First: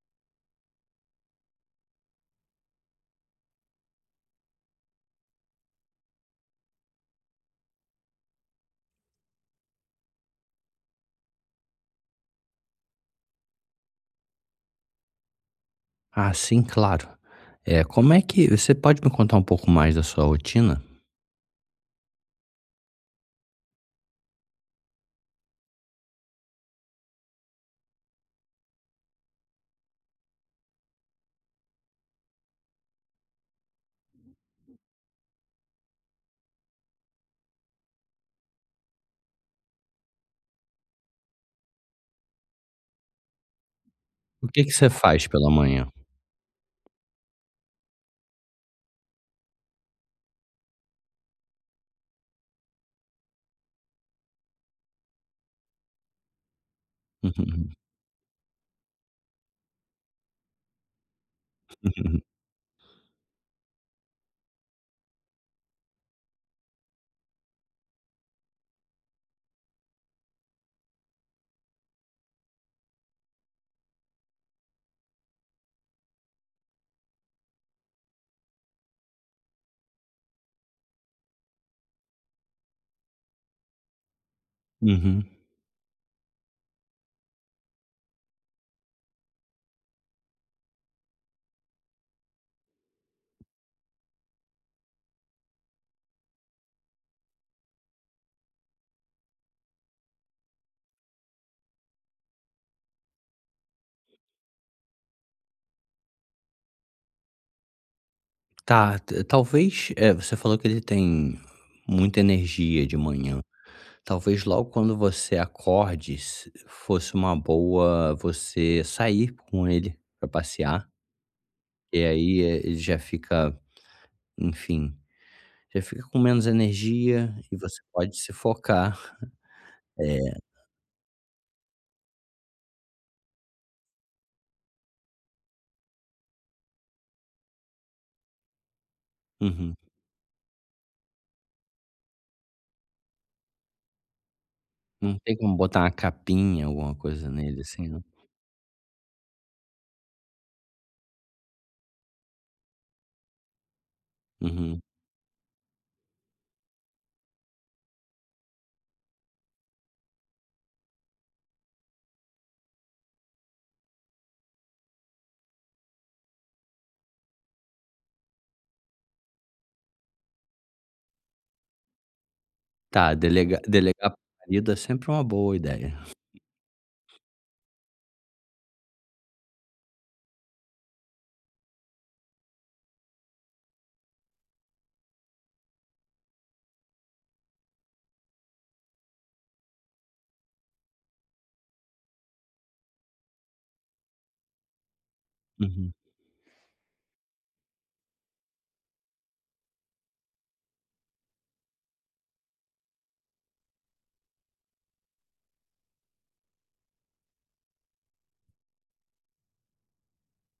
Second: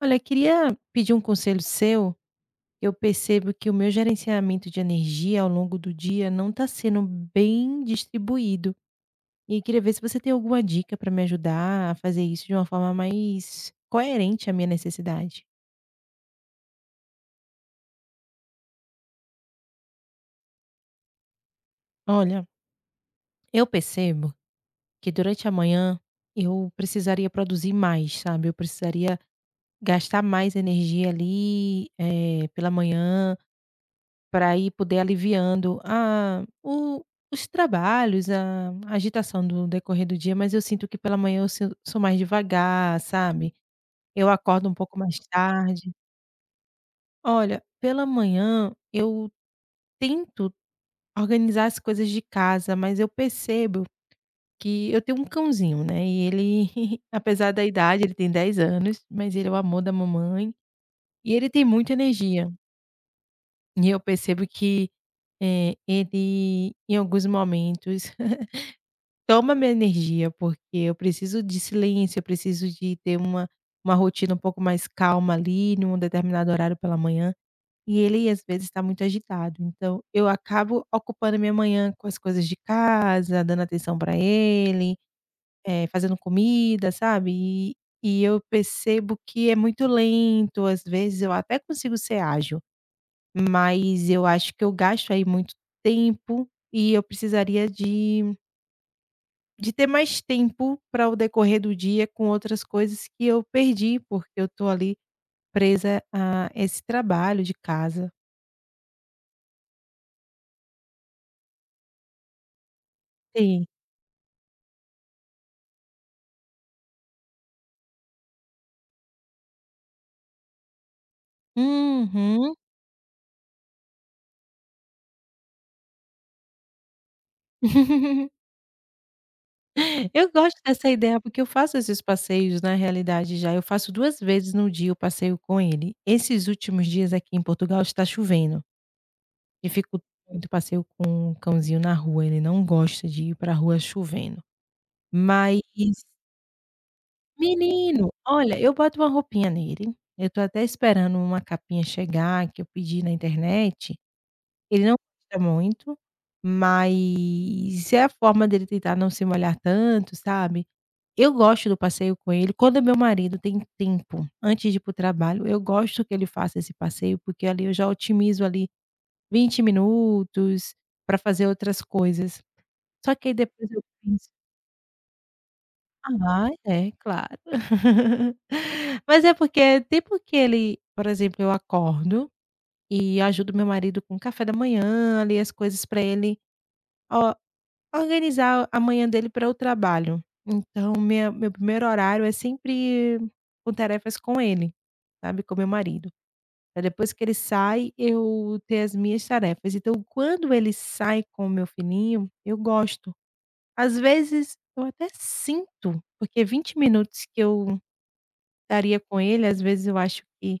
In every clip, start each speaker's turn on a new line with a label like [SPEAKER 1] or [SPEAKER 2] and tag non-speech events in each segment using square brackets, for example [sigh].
[SPEAKER 1] Olha, queria pedir um conselho seu. Eu percebo que o meu gerenciamento de energia ao longo do dia não está sendo bem distribuído. E queria ver se você tem alguma dica para me ajudar a fazer isso de uma forma mais coerente à minha necessidade.
[SPEAKER 2] Ah, sim, claro. É como é que você pode me contar um pouco mais da sua rotina?
[SPEAKER 1] Olha, eu percebo que durante a manhã eu precisaria produzir mais, sabe? Eu precisaria gastar mais energia ali pela manhã para ir poder aliviando a o os trabalhos, a agitação do decorrer do dia, mas eu sinto que pela manhã eu sin sou mais devagar, sabe. Eu
[SPEAKER 2] O que
[SPEAKER 1] acordo
[SPEAKER 2] que
[SPEAKER 1] um
[SPEAKER 2] você
[SPEAKER 1] pouco mais
[SPEAKER 2] faz pela manhã?
[SPEAKER 1] tarde. Olha, pela manhã eu tento organizar as coisas de casa, mas eu percebo que eu tenho um cãozinho, né, e ele [laughs] apesar da
[SPEAKER 2] [laughs]
[SPEAKER 1] idade, ele tem 10 anos, mas ele é o amor da mamãe, e ele tem muita
[SPEAKER 2] Uhum,
[SPEAKER 1] energia. E eu percebo que, ele em alguns momentos [laughs] toma minha energia, porque eu preciso de silêncio, eu preciso de ter uma rotina um pouco mais calma ali, num determinado horário pela manhã, e ele às vezes está muito agitado. Então, eu acabo ocupando a minha manhã com as coisas de casa, dando atenção para
[SPEAKER 2] uhum,
[SPEAKER 1] ele,
[SPEAKER 2] uhum.
[SPEAKER 1] fazendo comida, sabe. E eu percebo que é muito lento, às vezes eu até consigo ser ágil, mas eu acho que eu gasto aí muito tempo e eu precisaria de ter mais tempo para o decorrer do dia com outras coisas que eu perdi, porque eu tô ali presa a esse trabalho de casa.
[SPEAKER 2] Tá, ta talvez, você falou que ele tem muita energia de manhã.
[SPEAKER 1] Sim.
[SPEAKER 2] Talvez logo quando você acorde se fosse uma boa você sair com ele para passear, e aí,
[SPEAKER 1] Uhum.
[SPEAKER 2] ele já fica, enfim, já fica com menos energia e você pode se
[SPEAKER 1] [laughs]
[SPEAKER 2] focar. É.
[SPEAKER 1] Eu gosto dessa ideia, porque eu faço esses passeios na realidade já, eu faço 2 vezes no dia o passeio com ele. Esses últimos dias aqui em Portugal está chovendo,
[SPEAKER 2] Uhum.
[SPEAKER 1] dificulta muito o passeio com o cãozinho na rua, ele não gosta de ir para a rua chovendo.
[SPEAKER 2] Não tem como
[SPEAKER 1] Mas
[SPEAKER 2] botar uma capinha, alguma coisa nele, assim, não?
[SPEAKER 1] Menino, olha, eu boto uma roupinha nele, eu tô até esperando uma capinha chegar que eu pedi na internet,
[SPEAKER 2] Uhum.
[SPEAKER 1] ele não gosta muito, mas é a forma dele tentar não se molhar tanto, sabe. Eu gosto do passeio com ele, quando meu marido tem tempo antes de ir pro trabalho, eu gosto que ele faça esse passeio, porque ali eu já otimizo ali 20 minutos para fazer outras coisas.
[SPEAKER 2] Tá,
[SPEAKER 1] Só que aí
[SPEAKER 2] delega
[SPEAKER 1] depois eu
[SPEAKER 2] delegar
[SPEAKER 1] penso.
[SPEAKER 2] para marido é sempre uma boa ideia.
[SPEAKER 1] Ah, é, claro. [laughs] Mas é porque tempo que ele, por exemplo, eu acordo e ajudo meu marido com o café da manhã, ali, as coisas para ele o organizar a manhã dele para o trabalho. Então minha meu primeiro horário é sempre com tarefas com ele, sabe, com meu
[SPEAKER 2] Uhum.
[SPEAKER 1] marido, pra depois que ele sai, eu ter as minhas tarefas. Então quando ele sai com o meu filhinho, eu gosto. Às vezes eu até sinto, porque 20 minutos que eu estaria com ele, às vezes eu acho que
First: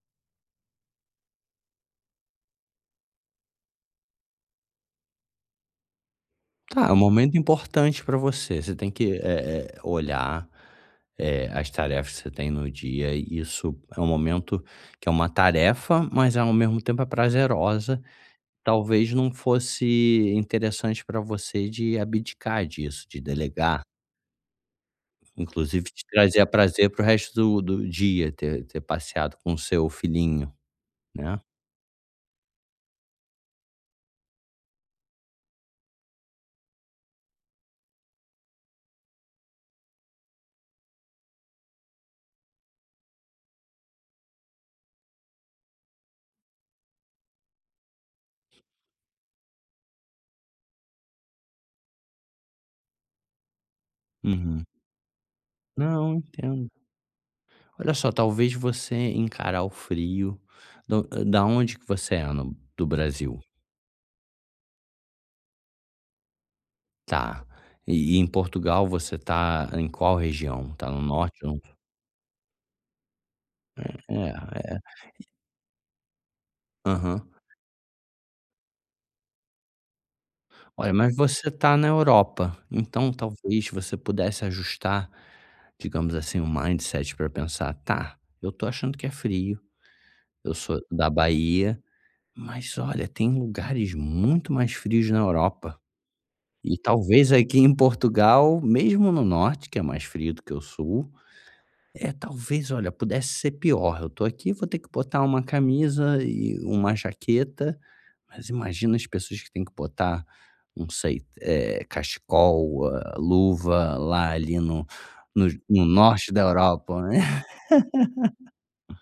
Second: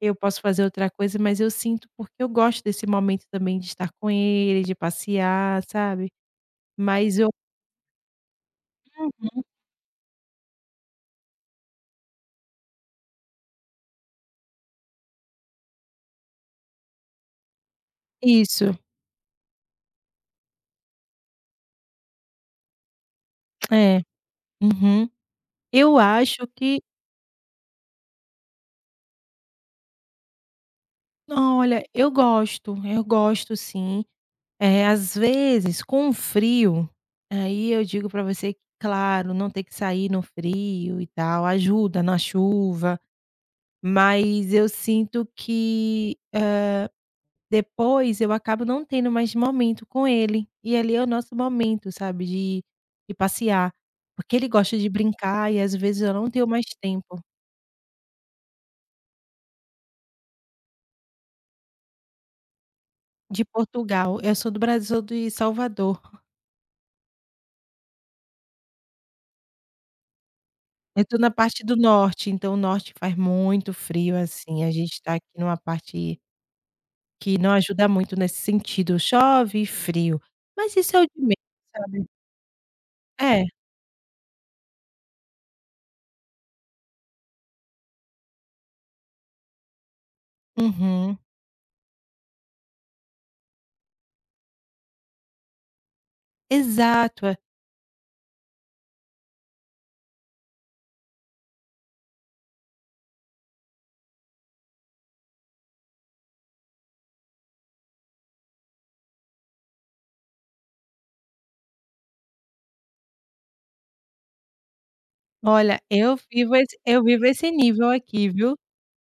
[SPEAKER 1] eu posso fazer outra coisa, mas eu sinto porque eu gosto desse momento também de estar com ele, de passear, sabe.
[SPEAKER 2] Tá, é um
[SPEAKER 1] Mas eu
[SPEAKER 2] momento importante pra você, você tem que, olhar, as tarefas que você tem no dia, e isso é um momento que é uma tarefa, mas ao mesmo tempo é prazerosa.
[SPEAKER 1] Isso,
[SPEAKER 2] Talvez não fosse interessante pra você de abdicar disso, de delegar.
[SPEAKER 1] é. Uhum.
[SPEAKER 2] Inclusive
[SPEAKER 1] Eu
[SPEAKER 2] te trazia
[SPEAKER 1] acho que
[SPEAKER 2] prazer para o resto do dia ter ter passeado com o seu filhinho, né.
[SPEAKER 1] Olha, eu gosto, eu gosto, sim. É, às vezes, com o frio, aí eu digo para você que, claro, não ter que sair no frio e tal, ajuda na chuva, mas eu sinto que, depois eu acabo não tendo mais momento com ele, e ali é o nosso momento, sabe, de passear, porque ele
[SPEAKER 2] Uhum.
[SPEAKER 1] gosta de brincar e às vezes
[SPEAKER 2] Não,
[SPEAKER 1] eu não tenho mais
[SPEAKER 2] entendo.
[SPEAKER 1] tempo.
[SPEAKER 2] Olha só, talvez você encarar o frio do da onde que você é no do Brasil?
[SPEAKER 1] De Portugal, eu sou do Brasil, sou de Salvador.
[SPEAKER 2] Tá. E em Portugal você tá em qual região? Tá no
[SPEAKER 1] Eu tô na
[SPEAKER 2] norte ou
[SPEAKER 1] parte do norte, então o norte faz muito frio, assim, a
[SPEAKER 2] é, é.
[SPEAKER 1] gente tá aqui numa parte
[SPEAKER 2] Aham.
[SPEAKER 1] que não ajuda muito nesse sentido, chove e frio, mas
[SPEAKER 2] Olha,
[SPEAKER 1] isso é o de
[SPEAKER 2] mas
[SPEAKER 1] menos,
[SPEAKER 2] você tá na
[SPEAKER 1] sabe.
[SPEAKER 2] Europa, então
[SPEAKER 1] É,
[SPEAKER 2] talvez você pudesse ajustar, digamos assim, o mindset para pensar: "Tá, eu tô achando que é frio". Eu sou da
[SPEAKER 1] uhum,
[SPEAKER 2] Bahia, mas olha, tem lugares muito mais frios na Europa. E
[SPEAKER 1] exato.
[SPEAKER 2] talvez
[SPEAKER 1] É.
[SPEAKER 2] aqui em Portugal, mesmo no norte, que é mais frio do que o sul, é talvez, olha, pudesse ser pior. Eu tô aqui, vou ter que botar uma camisa e uma jaqueta, mas imagina as pessoas que têm que botar, não sei, cachecol, ah, luva lá ali no no
[SPEAKER 1] Olha,
[SPEAKER 2] no norte da Europa,
[SPEAKER 1] eu
[SPEAKER 2] né.
[SPEAKER 1] vivo esse
[SPEAKER 2] [laughs]
[SPEAKER 1] nível aqui, viu.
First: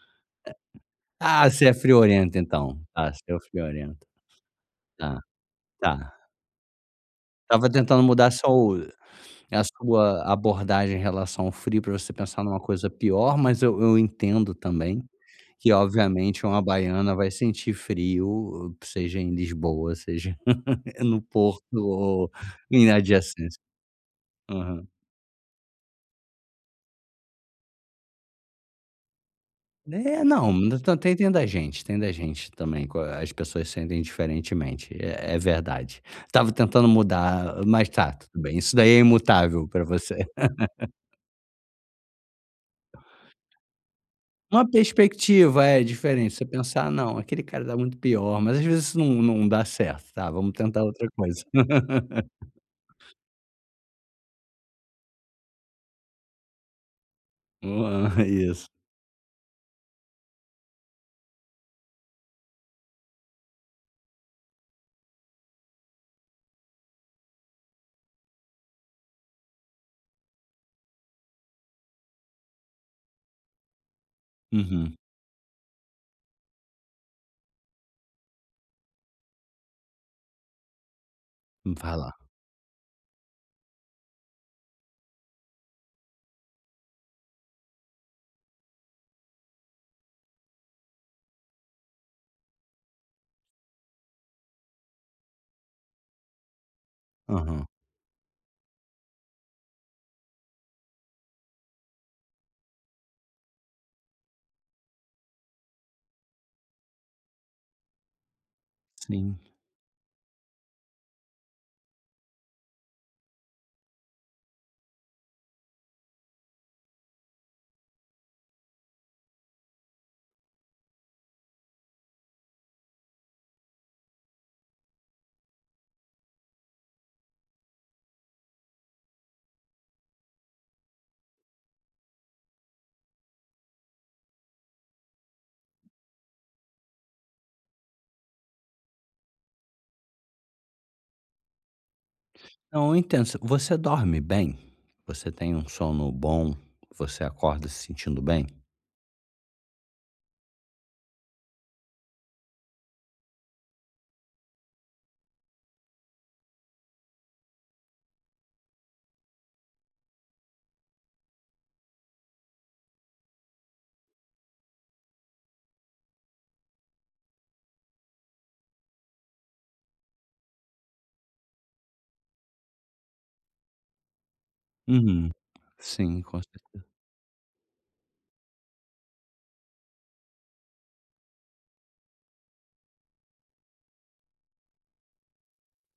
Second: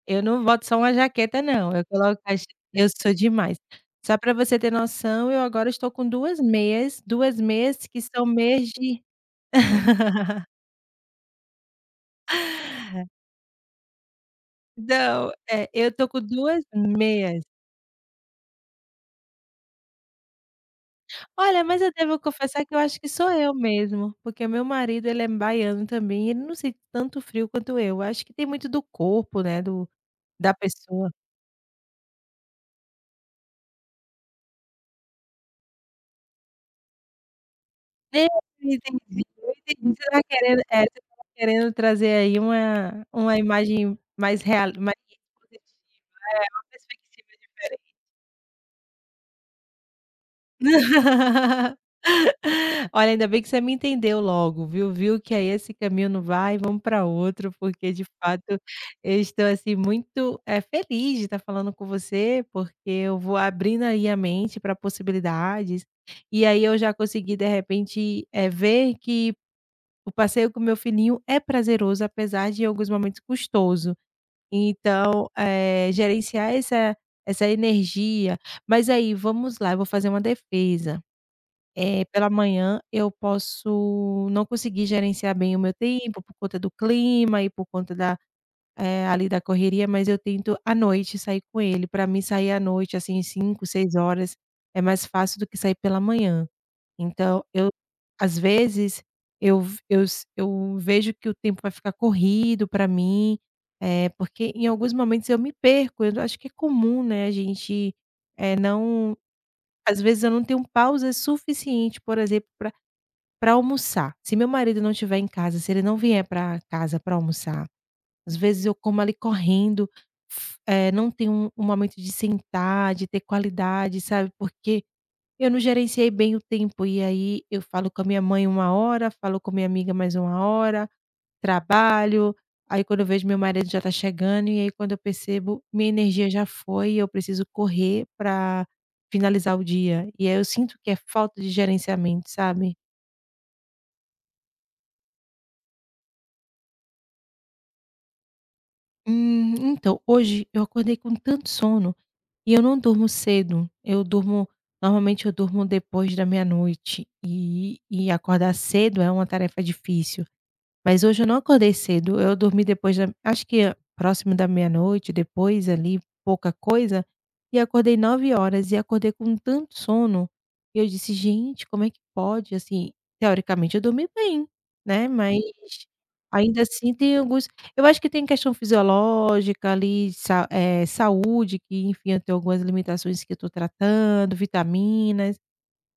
[SPEAKER 1] Eu não boto só uma jaqueta,
[SPEAKER 2] Ah, você é
[SPEAKER 1] não, eu coloco
[SPEAKER 2] friorento
[SPEAKER 1] as
[SPEAKER 2] então.
[SPEAKER 1] eu
[SPEAKER 2] Tá,
[SPEAKER 1] sou
[SPEAKER 2] você é
[SPEAKER 1] demais.
[SPEAKER 2] friorento.
[SPEAKER 1] Só pra você ter
[SPEAKER 2] Tá,
[SPEAKER 1] noção, eu agora estou com
[SPEAKER 2] tá.
[SPEAKER 1] 2
[SPEAKER 2] Tava
[SPEAKER 1] meias que
[SPEAKER 2] tentando
[SPEAKER 1] são
[SPEAKER 2] mudar
[SPEAKER 1] meias
[SPEAKER 2] seu
[SPEAKER 1] de
[SPEAKER 2] a sua
[SPEAKER 1] [laughs]
[SPEAKER 2] abordagem em relação ao frio para você pensar numa coisa pior, mas eu entendo também
[SPEAKER 1] Não, é,
[SPEAKER 2] que
[SPEAKER 1] eu tô com
[SPEAKER 2] obviamente uma
[SPEAKER 1] 2
[SPEAKER 2] baiana vai
[SPEAKER 1] meias.
[SPEAKER 2] sentir frio, seja em Lisboa, seja [laughs] no Porto
[SPEAKER 1] Olha, mas eu devo
[SPEAKER 2] ou
[SPEAKER 1] confessar que eu
[SPEAKER 2] em
[SPEAKER 1] acho que sou eu
[SPEAKER 2] adjacência.
[SPEAKER 1] mesmo, porque o meu
[SPEAKER 2] Aham.
[SPEAKER 1] marido, ele é baiano também, ele não sente tanto frio quanto eu. Acho que tem muito do corpo, né, do
[SPEAKER 2] É,
[SPEAKER 1] da
[SPEAKER 2] não, tem
[SPEAKER 1] pessoa.
[SPEAKER 2] tem tem da gente, tem da gente também, co as pessoas sentem diferentemente, é verdade. Tava tentando mudar, mas tá,
[SPEAKER 1] Eu
[SPEAKER 2] tudo bem, isso daí é
[SPEAKER 1] entendi, eu
[SPEAKER 2] imutável para
[SPEAKER 1] entendi.
[SPEAKER 2] você.
[SPEAKER 1] Você estava querendo trazer aí uma imagem mais
[SPEAKER 2] Uma
[SPEAKER 1] real, mais
[SPEAKER 2] perspectiva, é,
[SPEAKER 1] positiva,
[SPEAKER 2] diferente, você
[SPEAKER 1] uma
[SPEAKER 2] pensar: "Ah, não,
[SPEAKER 1] perspectiva
[SPEAKER 2] aquele cara tá muito
[SPEAKER 1] diferente.
[SPEAKER 2] pior", mas às vezes isso não dá certo, tá, vamos tentar outra coisa.
[SPEAKER 1] [laughs]
[SPEAKER 2] [laughs]
[SPEAKER 1] Olha, ainda bem que você me entendeu logo, viu, viu que aí esse caminho não vai, vamos para outro, porque de
[SPEAKER 2] Aham,
[SPEAKER 1] fato
[SPEAKER 2] isso.
[SPEAKER 1] eu estou, assim, muito, feliz de estar falando com você, porque eu vou abrindo aí a mente para possibilidades, e aí eu já consegui de repente, ver que o passeio com meu filhinho é prazeroso, apesar de em alguns momentos custoso.
[SPEAKER 2] Uhum.
[SPEAKER 1] Então, gerenciar essa energia, mas aí, vamos lá, eu vou fazer uma defesa.
[SPEAKER 2] Vai lá.
[SPEAKER 1] Pela manhã eu posso não conseguir gerenciar bem o meu tempo por conta do clima e por conta ali da correria, mas eu tento à noite sair com ele. Para mim sair à noite, assim, 5, 6 horas, é mais fácil do que sair pela manhã. Então
[SPEAKER 2] Aham.
[SPEAKER 1] eu às vezes, eu v eu s eu vejo que o tempo vai ficar corrido para mim, porque em alguns momentos eu me perco, eu acho que é comum, né, a gente, eh, não,
[SPEAKER 2] Sim.
[SPEAKER 1] às vezes eu não tenho pausa suficiente, por exemplo, para pra almoçar. Se meu marido não estiver em casa, se ele não vier para casa para almoçar, às vezes eu como ali correndo, não tenho um momento de sentar, de ter qualidade, sabe, porque eu não gerenciei bem o tempo. E aí eu falo com a minha mãe uma hora, falo com minha amiga mais uma hora, trabalho, aí quando eu vejo, meu marido já tá chegando, e aí quando eu percebo, minha energia já foi, eu preciso correr para finalizar o dia. E aí eu sinto que é falta de gerenciamento, sabe.
[SPEAKER 2] Não, eu entendo, você dorme bem? Você tem um sono bom? Você acorda se sentindo bem?
[SPEAKER 1] Então, hoje eu acordei com tanto sono. E eu não durmo cedo, eu durmo normalmente eu durmo depois da meia-noite, e acordar cedo é uma tarefa difícil. Mas hoje eu não acordei cedo, eu dormi depois da acho que próximo da meia-noite, depois ali, pouca coisa, e acordei 9 horas e acordei com tanto sono, e eu disse: "Gente, como é que pode?" Assim, teoricamente eu dormi bem, né,
[SPEAKER 2] Uhum.
[SPEAKER 1] mas
[SPEAKER 2] Sim, com
[SPEAKER 1] ainda
[SPEAKER 2] certeza.
[SPEAKER 1] assim tem alguns eu acho que tem questão fisiológica ali, saúde que, enfim, eu tenho algumas limitações que eu estou tratando, vitaminas.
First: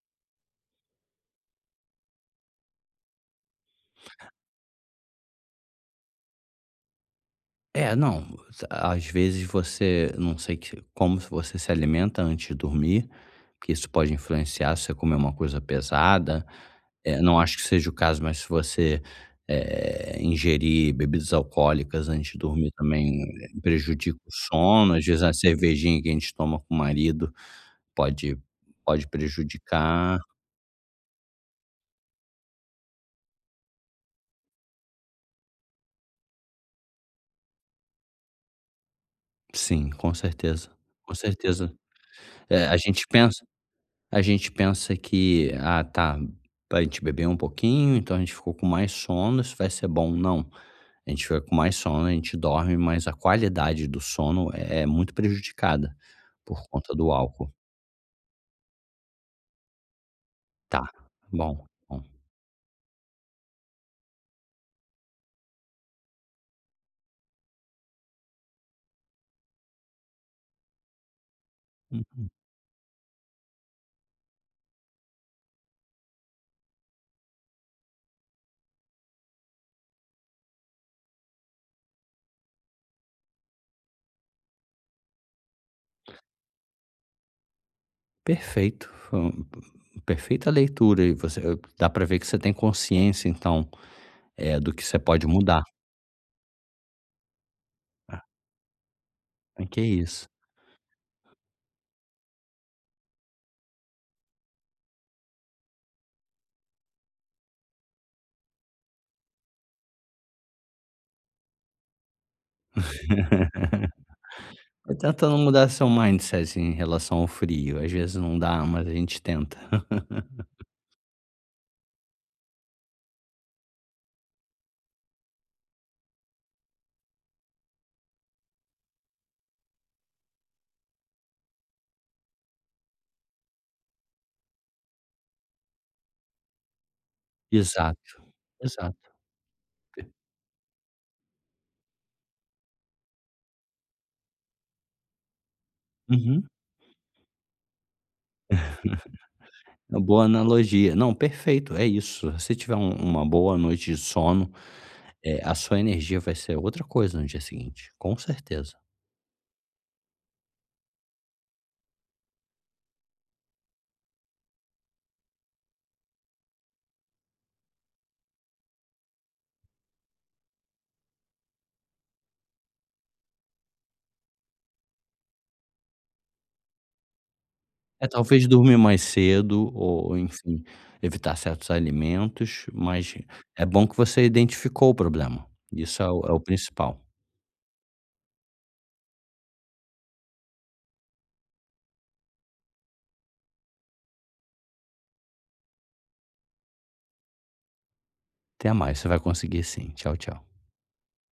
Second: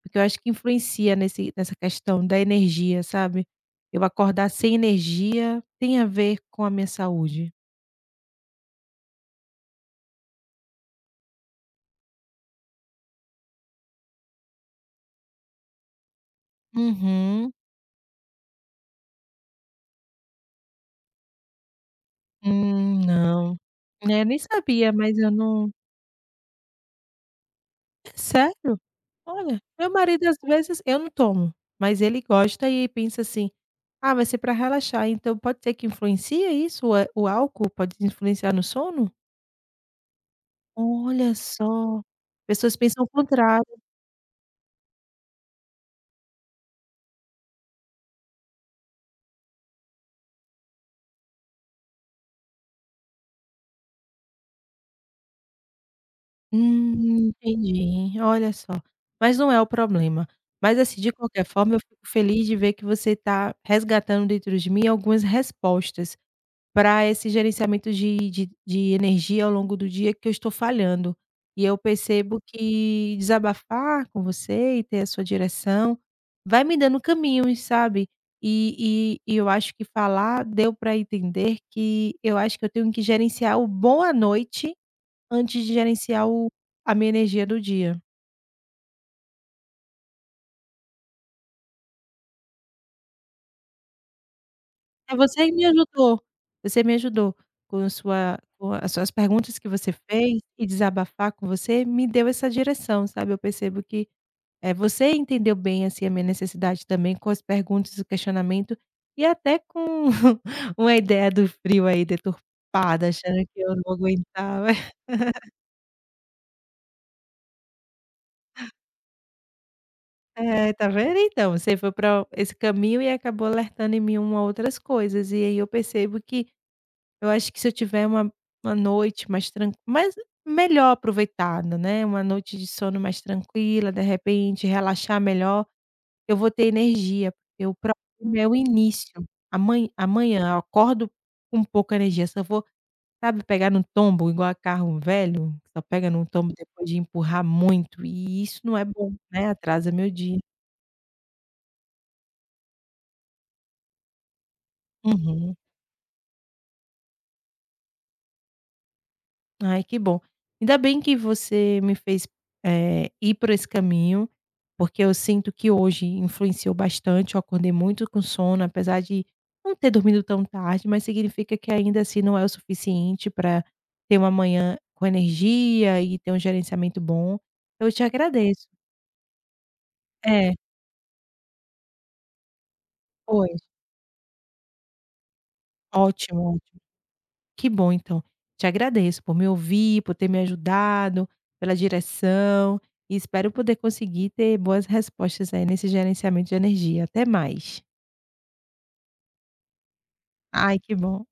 [SPEAKER 1] Porque eu acho que influencia nesse nessa questão da energia, sabe. Eu acordar sem energia tem a ver com a minha saúde.
[SPEAKER 2] É, não, às vezes você não sei que como você se alimenta antes de dormir, porque isso pode influenciar se você comer uma coisa pesada. Não
[SPEAKER 1] Uhum.
[SPEAKER 2] acho que seja o caso, mas se você, ingerir bebidas alcoólicas antes de dormir também
[SPEAKER 1] Não.
[SPEAKER 2] é, prejudica
[SPEAKER 1] É,
[SPEAKER 2] o
[SPEAKER 1] nem sabia,
[SPEAKER 2] sono. Às
[SPEAKER 1] mas
[SPEAKER 2] vezes, a
[SPEAKER 1] eu não.
[SPEAKER 2] cervejinha que a gente toma com o marido
[SPEAKER 1] É
[SPEAKER 2] pode
[SPEAKER 1] sério?
[SPEAKER 2] pode
[SPEAKER 1] Olha, meu
[SPEAKER 2] prejudicar.
[SPEAKER 1] marido às vezes eu não tomo, mas ele gosta e pensa assim: "Ah, vai ser para relaxar", então pode ser que influencia isso? O álcool pode influenciar no sono?
[SPEAKER 2] Sim, com certeza, com
[SPEAKER 1] Olha
[SPEAKER 2] certeza.
[SPEAKER 1] só,
[SPEAKER 2] Eh,
[SPEAKER 1] pessoas
[SPEAKER 2] a
[SPEAKER 1] pensam
[SPEAKER 2] gente
[SPEAKER 1] o
[SPEAKER 2] pensa
[SPEAKER 1] contrário.
[SPEAKER 2] a gente pensa que, ah, tá, a gente bebeu um pouquinho, então a gente ficou com mais sono, isso vai ser bom. Não, a gente fica com mais sono, a gente dorme, mas a qualidade do sono é muito prejudicada por conta do álcool.
[SPEAKER 1] Entendi. Olha só, mas não é o problema. Mas,
[SPEAKER 2] Tá,
[SPEAKER 1] assim, de qualquer
[SPEAKER 2] bom,
[SPEAKER 1] forma, eu
[SPEAKER 2] bom.
[SPEAKER 1] fico feliz de ver que você está resgatando dentro de mim algumas respostas para esse gerenciamento de energia ao longo do dia que eu estou falhando. E eu
[SPEAKER 2] Uhum.
[SPEAKER 1] percebo que desabafar com você e ter a sua direção vai me dando caminhos, sabe. E eu acho que falar deu para entender que eu acho que eu tenho que gerenciar o bom "boa noite" antes de gerenciar o a minha energia do dia.
[SPEAKER 2] Perfeito. Perfeita leitura. E você, dá pra ver que você tem consciência, então, é, do que você
[SPEAKER 1] É,
[SPEAKER 2] pode mudar.
[SPEAKER 1] você me ajudou com as suas perguntas
[SPEAKER 2] É.
[SPEAKER 1] que
[SPEAKER 2] Que é
[SPEAKER 1] você
[SPEAKER 2] isso.
[SPEAKER 1] fez, e desabafar com você me deu essa direção, sabe. Eu percebo que, você entendeu bem, assim, a minha necessidade também com as perguntas, o questionamento e até com [laughs] uma ideia do frio aí deturpada, achando que eu
[SPEAKER 2] [laughs]
[SPEAKER 1] não aguentava.
[SPEAKER 2] É,
[SPEAKER 1] [laughs]
[SPEAKER 2] tá tentando mudar seu mindset em relação ao frio. Às vezes não dá, mas a gente tenta. [laughs]
[SPEAKER 1] É, tá vendo então, você foi pra esse caminho e acabou alertando em mim uma outras coisas. E aí eu percebo que eu acho que se eu tiver uma noite mais melhor aproveitada, né, uma noite de sono mais tranquila, de repente relaxar melhor, eu vou ter energia, porque o
[SPEAKER 2] Exato,
[SPEAKER 1] problema é o
[SPEAKER 2] exato.
[SPEAKER 1] início. Amanhã eu acordo com pouca energia, se eu vou, sabe, pegar no tombo igual a carro velho, que só pega num
[SPEAKER 2] Uhum.
[SPEAKER 1] tombo depois de empurrar muito, e isso não é
[SPEAKER 2] [laughs]
[SPEAKER 1] bom, né, atrasa
[SPEAKER 2] Uma
[SPEAKER 1] meu
[SPEAKER 2] boa
[SPEAKER 1] dia.
[SPEAKER 2] analogia. Não, perfeito, é isso. Se tiver uma boa noite de sono, a
[SPEAKER 1] Uhum.
[SPEAKER 2] sua energia vai ser outra coisa no dia seguinte, com certeza.
[SPEAKER 1] Ai, que bom. Ainda bem que você me fez, ir por esse caminho, porque eu sinto que hoje influenciou bastante. Eu acordei muito com sono, apesar de não ter dormido tão tarde, mas significa que ainda assim não é o suficiente para ter uma manhã com energia e ter um gerenciamento bom. Eu te
[SPEAKER 2] É, talvez
[SPEAKER 1] agradeço.
[SPEAKER 2] dormir mais cedo ou,
[SPEAKER 1] É,
[SPEAKER 2] enfim, evitar certos alimentos, mas
[SPEAKER 1] foi.
[SPEAKER 2] é bom que você identificou o problema. Isso é o é o
[SPEAKER 1] Ótimo, ótimo.
[SPEAKER 2] principal.
[SPEAKER 1] Que bom então. Te agradeço por me ouvir, por ter me ajudado, pela direção, e espero poder conseguir ter boas respostas aí nesse gerenciamento de energia. Até mais.
[SPEAKER 2] Até mais, você vai conseguir sim. Tchau, tchau.
[SPEAKER 1] Ai, que bom.